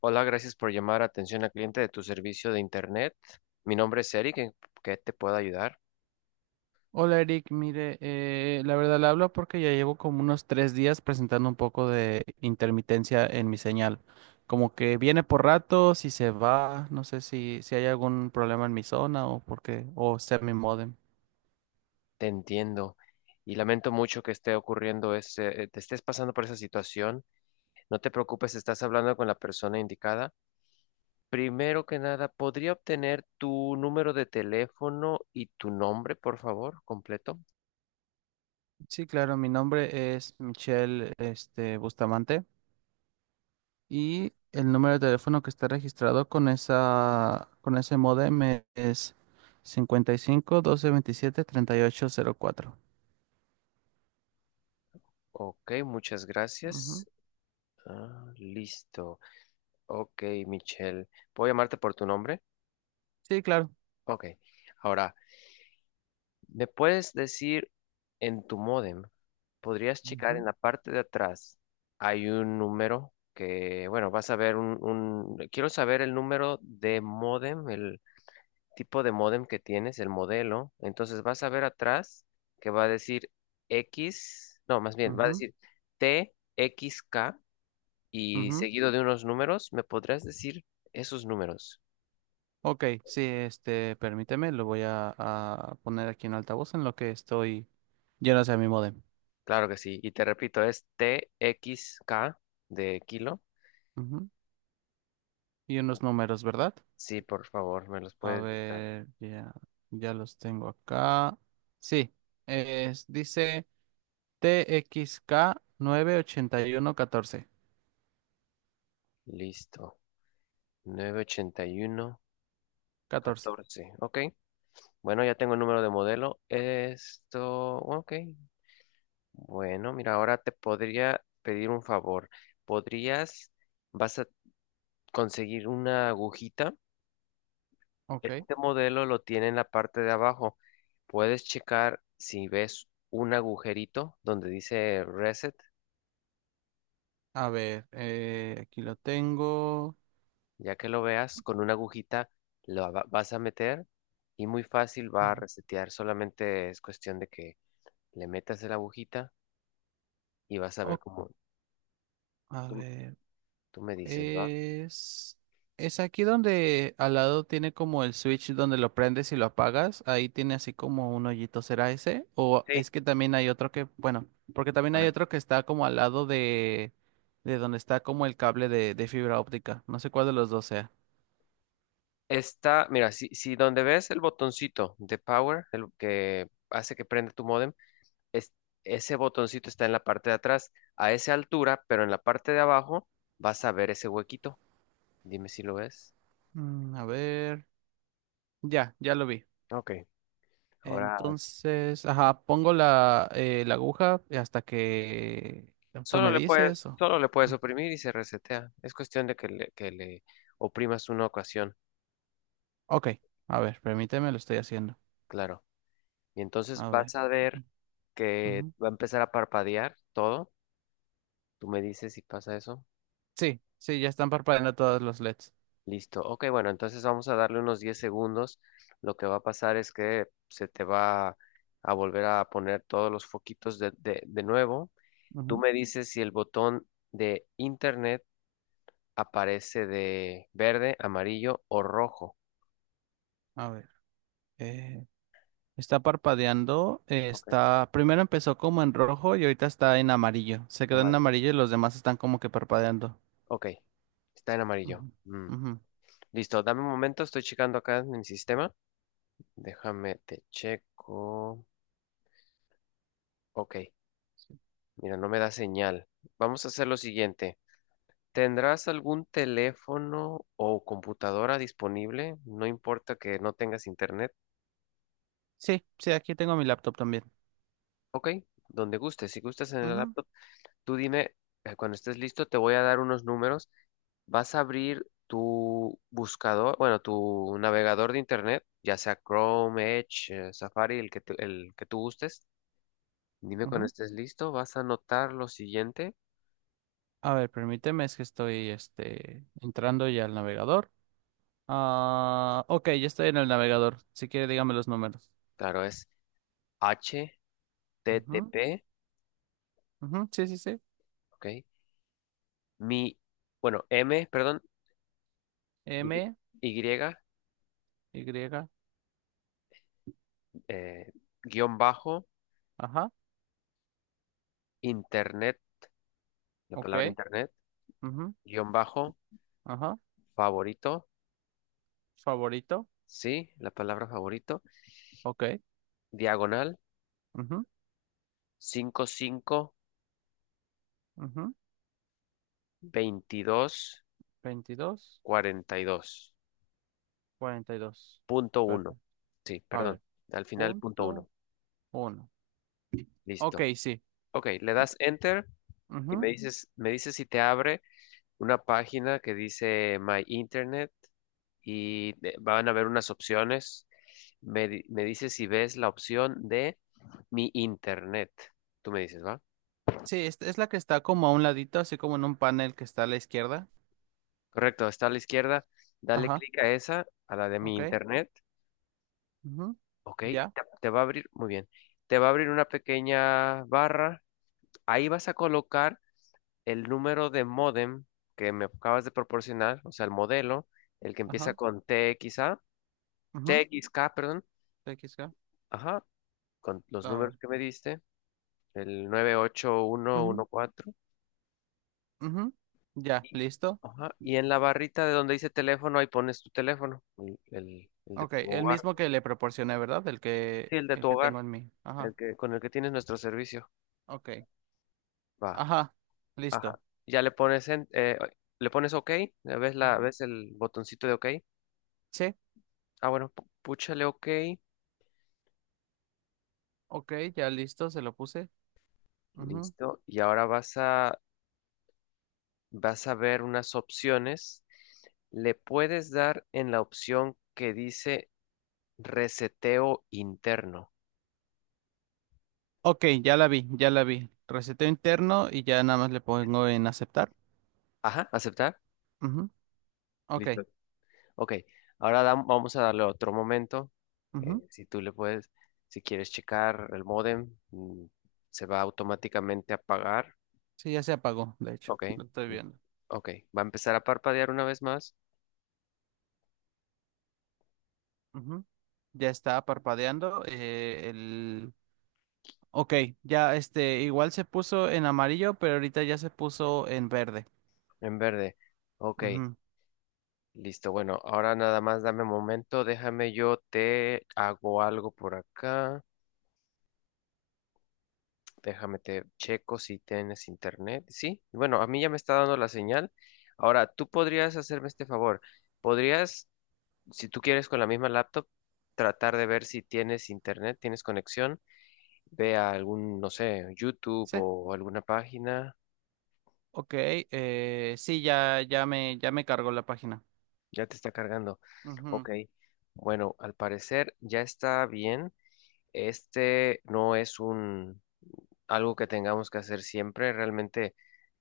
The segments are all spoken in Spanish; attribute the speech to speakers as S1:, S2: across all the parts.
S1: Hola, gracias por llamar a atención al cliente de tu servicio de Internet. Mi nombre es Eric, ¿en qué te puedo ayudar?
S2: Hola Eric, mire, la verdad le hablo porque ya llevo como unos 3 días presentando un poco de intermitencia en mi señal. Como que viene por ratos y se va, no sé si hay algún problema en mi zona o por qué, o sea mi módem.
S1: Te entiendo y lamento mucho que esté ocurriendo te estés pasando por esa situación. No te preocupes, estás hablando con la persona indicada. Primero que nada, ¿podría obtener tu número de teléfono y tu nombre, por favor, completo?
S2: Sí, claro, mi nombre es Michelle, Bustamante y el número de teléfono que está registrado con ese módem es 55 1227 3804.
S1: Ok, muchas gracias.
S2: Ujú.
S1: Ah, listo. Ok, Michelle, ¿puedo llamarte por tu nombre?
S2: Sí, claro.
S1: Ok. Ahora, ¿me puedes decir en tu módem? Podrías checar en
S2: Ujú,
S1: la parte de atrás. Hay un número que, bueno, vas a ver quiero saber el número de módem, el tipo de módem que tienes, el modelo. Entonces vas a ver atrás que va a decir X, no, más bien, va a
S2: ujú.
S1: decir t x k y
S2: Ujú.
S1: seguido de unos números, ¿me podrías decir esos números?
S2: Ok, sí, permíteme, lo voy a poner aquí en altavoz en lo que estoy lleno hacia mi modem.
S1: Claro que sí. Y te repito, es t x k de kilo.
S2: Ujú. Y unos números, ¿verdad?
S1: Sí, por favor, me los
S2: A
S1: puedes dictar.
S2: ver, ya los tengo acá. Sí, dice T X K 98114
S1: Listo. novecientos ochenta y uno
S2: catorce.
S1: catorce, ok. Bueno, ya tengo el número de modelo. Esto. Ok. Bueno, mira, ahora te podría pedir un favor. ¿Podrías, vas a conseguir una agujita?
S2: Ok,
S1: Este modelo lo tiene en la parte de abajo. Puedes checar si ves un agujerito donde dice reset.
S2: a ver, aquí lo tengo.
S1: Ya que lo veas, con una agujita vas a meter y muy fácil va a
S2: Ujú.
S1: resetear. Solamente es cuestión de que le metas la agujita y vas a ver
S2: Ok,
S1: cómo
S2: a
S1: tú,
S2: ver.
S1: tú me dices, ¿va?
S2: Es, es aquí donde al lado tiene como el switch donde lo prendes y lo apagas. Ahí tiene así como un hoyito. ¿Será ese? O
S1: Sí.
S2: es que también hay otro bueno, porque también
S1: A
S2: hay
S1: ver.
S2: otro que está como al lado de donde está como el cable de fibra óptica. No sé cuál de los dos sea.
S1: Está, mira, si donde ves el botoncito de power, el que hace que prenda tu modem, es, ese botoncito está en la parte de atrás, a esa altura, pero en la parte de abajo vas a ver ese huequito. Dime si lo ves.
S2: A ver. Ya lo vi.
S1: Ok. Ahora
S2: Entonces, ajá, pongo la aguja hasta que tú
S1: solo
S2: me
S1: le puedes,
S2: dices.
S1: solo le puedes oprimir y se resetea. Es cuestión de que le oprimas una ocasión,
S2: Ok, a ver, permíteme, lo estoy haciendo.
S1: claro. Y entonces
S2: A ver.
S1: vas a ver que
S2: Ujú,
S1: va a empezar a parpadear todo. Tú me dices si pasa eso.
S2: sí, sí, ya están parpadeando todos los LEDs.
S1: Listo. Ok, bueno, entonces vamos a darle unos 10 segundos. Lo que va a pasar es que se te va a volver a poner todos los foquitos de nuevo. Tú
S2: Ujú.
S1: me dices si el botón de internet aparece de verde, amarillo o rojo.
S2: A ver, eh, está parpadeando,
S1: Ok,
S2: primero empezó como en rojo y ahorita está en amarillo. Se quedó en
S1: amarillo.
S2: amarillo y los demás están como que parpadeando.
S1: Ok, está en amarillo.
S2: Ujú.
S1: Mm.
S2: Ujú.
S1: Listo, dame un momento, estoy checando acá en mi sistema. Déjame, te checo. Ok, mira, no me da señal. Vamos a hacer lo siguiente. ¿Tendrás algún teléfono o computadora disponible? No importa que no tengas internet.
S2: Sí, sí, aquí tengo mi laptop también.
S1: Ok, donde gustes. Si gustas en el
S2: Ujú,
S1: laptop, tú dime, cuando estés listo, te voy a dar unos números. Vas a abrir tu buscador, bueno, tu navegador de internet, ya sea Chrome, Edge, Safari, el que tú gustes. Dime cuando
S2: ujú.
S1: estés listo, vas a anotar lo siguiente.
S2: A ver, permíteme, es que estoy entrando ya al navegador. Ah, ok, ya estoy en el navegador. Si quiere, dígame los números.
S1: Claro, es
S2: Ujú,
S1: HTTP,
S2: ujú, sí, sí, sí.
S1: ¿ok? Mi, bueno, M, perdón, Y,
S2: M,
S1: y,
S2: Y,
S1: eh, guión bajo,
S2: ajá,
S1: internet, la
S2: ok.
S1: palabra internet,
S2: Ujú.
S1: guión bajo,
S2: Ajá.
S1: favorito,
S2: Favorito.
S1: sí, la palabra favorito,
S2: Ok.
S1: diagonal,
S2: Ujú,
S1: cinco cinco
S2: ujú.
S1: veintidós
S2: Veintidós,
S1: cuarenta y dos
S2: cuarenta y dos.
S1: punto uno.
S2: Perfecto.
S1: Sí,
S2: A
S1: perdón.
S2: ver.
S1: Al final, punto
S2: Punto
S1: uno.
S2: uno. Ok,
S1: Listo.
S2: sí.
S1: Ok, le das enter y
S2: Ujú.
S1: me dices si te abre una página que dice My Internet y van a ver unas opciones. Me dices si ves la opción de Mi Internet. Tú me dices, ¿va?
S2: Sí, es la que está como a un ladito, así como en un panel que está a la izquierda.
S1: Correcto, está a la izquierda. Dale
S2: Ajá.
S1: clic a esa, a la de Mi
S2: Ok.
S1: Internet.
S2: Ujú.
S1: Ok,
S2: Ya.
S1: te va a abrir, muy bien. Te va a abrir una pequeña barra. Ahí vas a colocar el número de módem que me acabas de proporcionar, o sea, el modelo, el que empieza
S2: Ajá.
S1: con
S2: Ujú.
S1: T X K, perdón,
S2: TXK.
S1: ajá, con los
S2: Ah,
S1: números que me diste, el
S2: ujú,
S1: 98114,
S2: ujú. Ya.
S1: y,
S2: Listo.
S1: ajá, y en la barrita de donde dice teléfono, ahí pones tu teléfono, el de
S2: Ok.
S1: tu
S2: El
S1: hogar,
S2: mismo que le proporcioné, ¿verdad? El
S1: sí,
S2: que,
S1: el de
S2: el
S1: tu
S2: que
S1: hogar,
S2: tengo en mí. Ajá.
S1: el que, con el que tienes nuestro servicio,
S2: Ok.
S1: va,
S2: Ajá.
S1: ajá,
S2: Listo.
S1: ya le pones en, le pones OK, ves la,
S2: Ujú.
S1: ves el botoncito de OK,
S2: Sí.
S1: ah, bueno, púchale OK.
S2: Ok, ya listo, se lo puse. Ujú.
S1: Listo. Y ahora vas a ver unas opciones. Le puedes dar en la opción que dice reseteo interno.
S2: Ok, ya la vi, ya la vi. Reseteo interno y ya nada más le pongo en aceptar.
S1: Ajá, aceptar.
S2: Ujú, ok,
S1: Listo. Ok. Ahora vamos a darle otro momento.
S2: ujú.
S1: Si tú le puedes, si quieres checar el módem, se va automáticamente a apagar.
S2: Sí, ya se apagó, de hecho,
S1: Ok.
S2: lo estoy
S1: mm,
S2: viendo.
S1: Ok. Va a empezar a parpadear una vez más
S2: Ujú, ya está parpadeando. Ok, ya igual se puso en amarillo, pero ahorita ya se puso en verde.
S1: en verde. Ok.
S2: Ujú,
S1: Listo, bueno, ahora nada más dame un momento, déjame yo te hago algo por acá, déjame te checo si tienes internet, sí, bueno, a mí ya me está dando la señal, ahora tú podrías hacerme este favor, podrías, si tú quieres con la misma laptop, tratar de ver si tienes internet, tienes conexión, ve a algún, no sé, YouTube
S2: sí,
S1: o alguna página,
S2: ok, sí, ya me cargó la página.
S1: ya te está cargando,
S2: Ujú,
S1: ok, bueno, al parecer ya está bien. Este no es un, algo que tengamos que hacer siempre. Realmente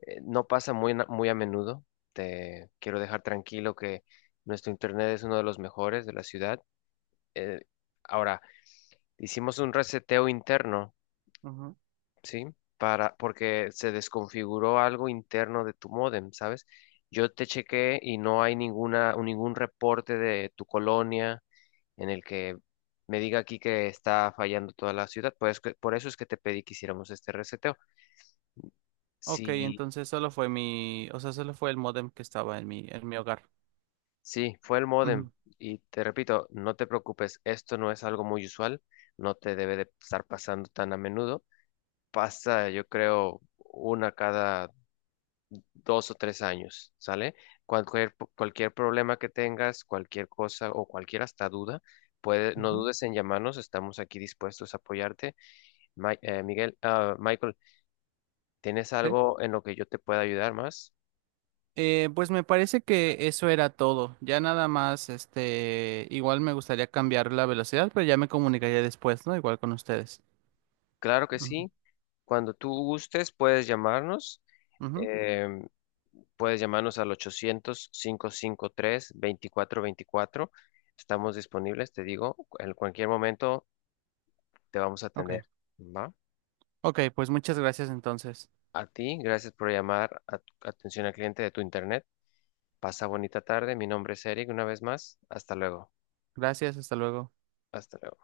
S1: no pasa muy, muy a menudo. Te quiero dejar tranquilo que nuestro internet es uno de los mejores de la ciudad. Eh, ahora, hicimos un reseteo interno,
S2: ujú.
S1: ¿sí? Para, porque se desconfiguró algo interno de tu módem, ¿sabes? Yo te chequé y no hay ninguna, ningún reporte de tu colonia en el que me diga aquí que está fallando toda la ciudad. Por eso es que te pedí que hiciéramos este reseteo.
S2: Ok,
S1: Si.
S2: entonces solo fue o sea, solo fue el modem que estaba en mi hogar.
S1: Sí, fue el módem.
S2: Ujú,
S1: Y te repito, no te preocupes, esto no es algo muy usual, no te debe de estar pasando tan a menudo. Pasa, yo creo, una cada dos o tres años, ¿sale? Cualquier problema que tengas, cualquier cosa o cualquier hasta duda, puede, no
S2: ujú,
S1: dudes en llamarnos, estamos aquí dispuestos a apoyarte. Michael, ¿tienes
S2: sí.
S1: algo en lo que yo te pueda ayudar más?
S2: Pues me parece que eso era todo. Ya nada más, igual me gustaría cambiar la velocidad, pero ya me comunicaría después, ¿no? Igual con ustedes.
S1: Claro que
S2: Ujú,
S1: sí, cuando tú gustes puedes llamarnos.
S2: ujú,
S1: Puedes llamarnos al 800-553-2424. Estamos disponibles, te digo, en cualquier momento te vamos a
S2: ok,
S1: atender. ¿Va?
S2: ok, pues muchas gracias entonces.
S1: A ti, gracias por llamar a atención al cliente de tu internet. Pasa bonita tarde. Mi nombre es Eric, una vez más. Hasta luego.
S2: Gracias, hasta luego.
S1: Hasta luego.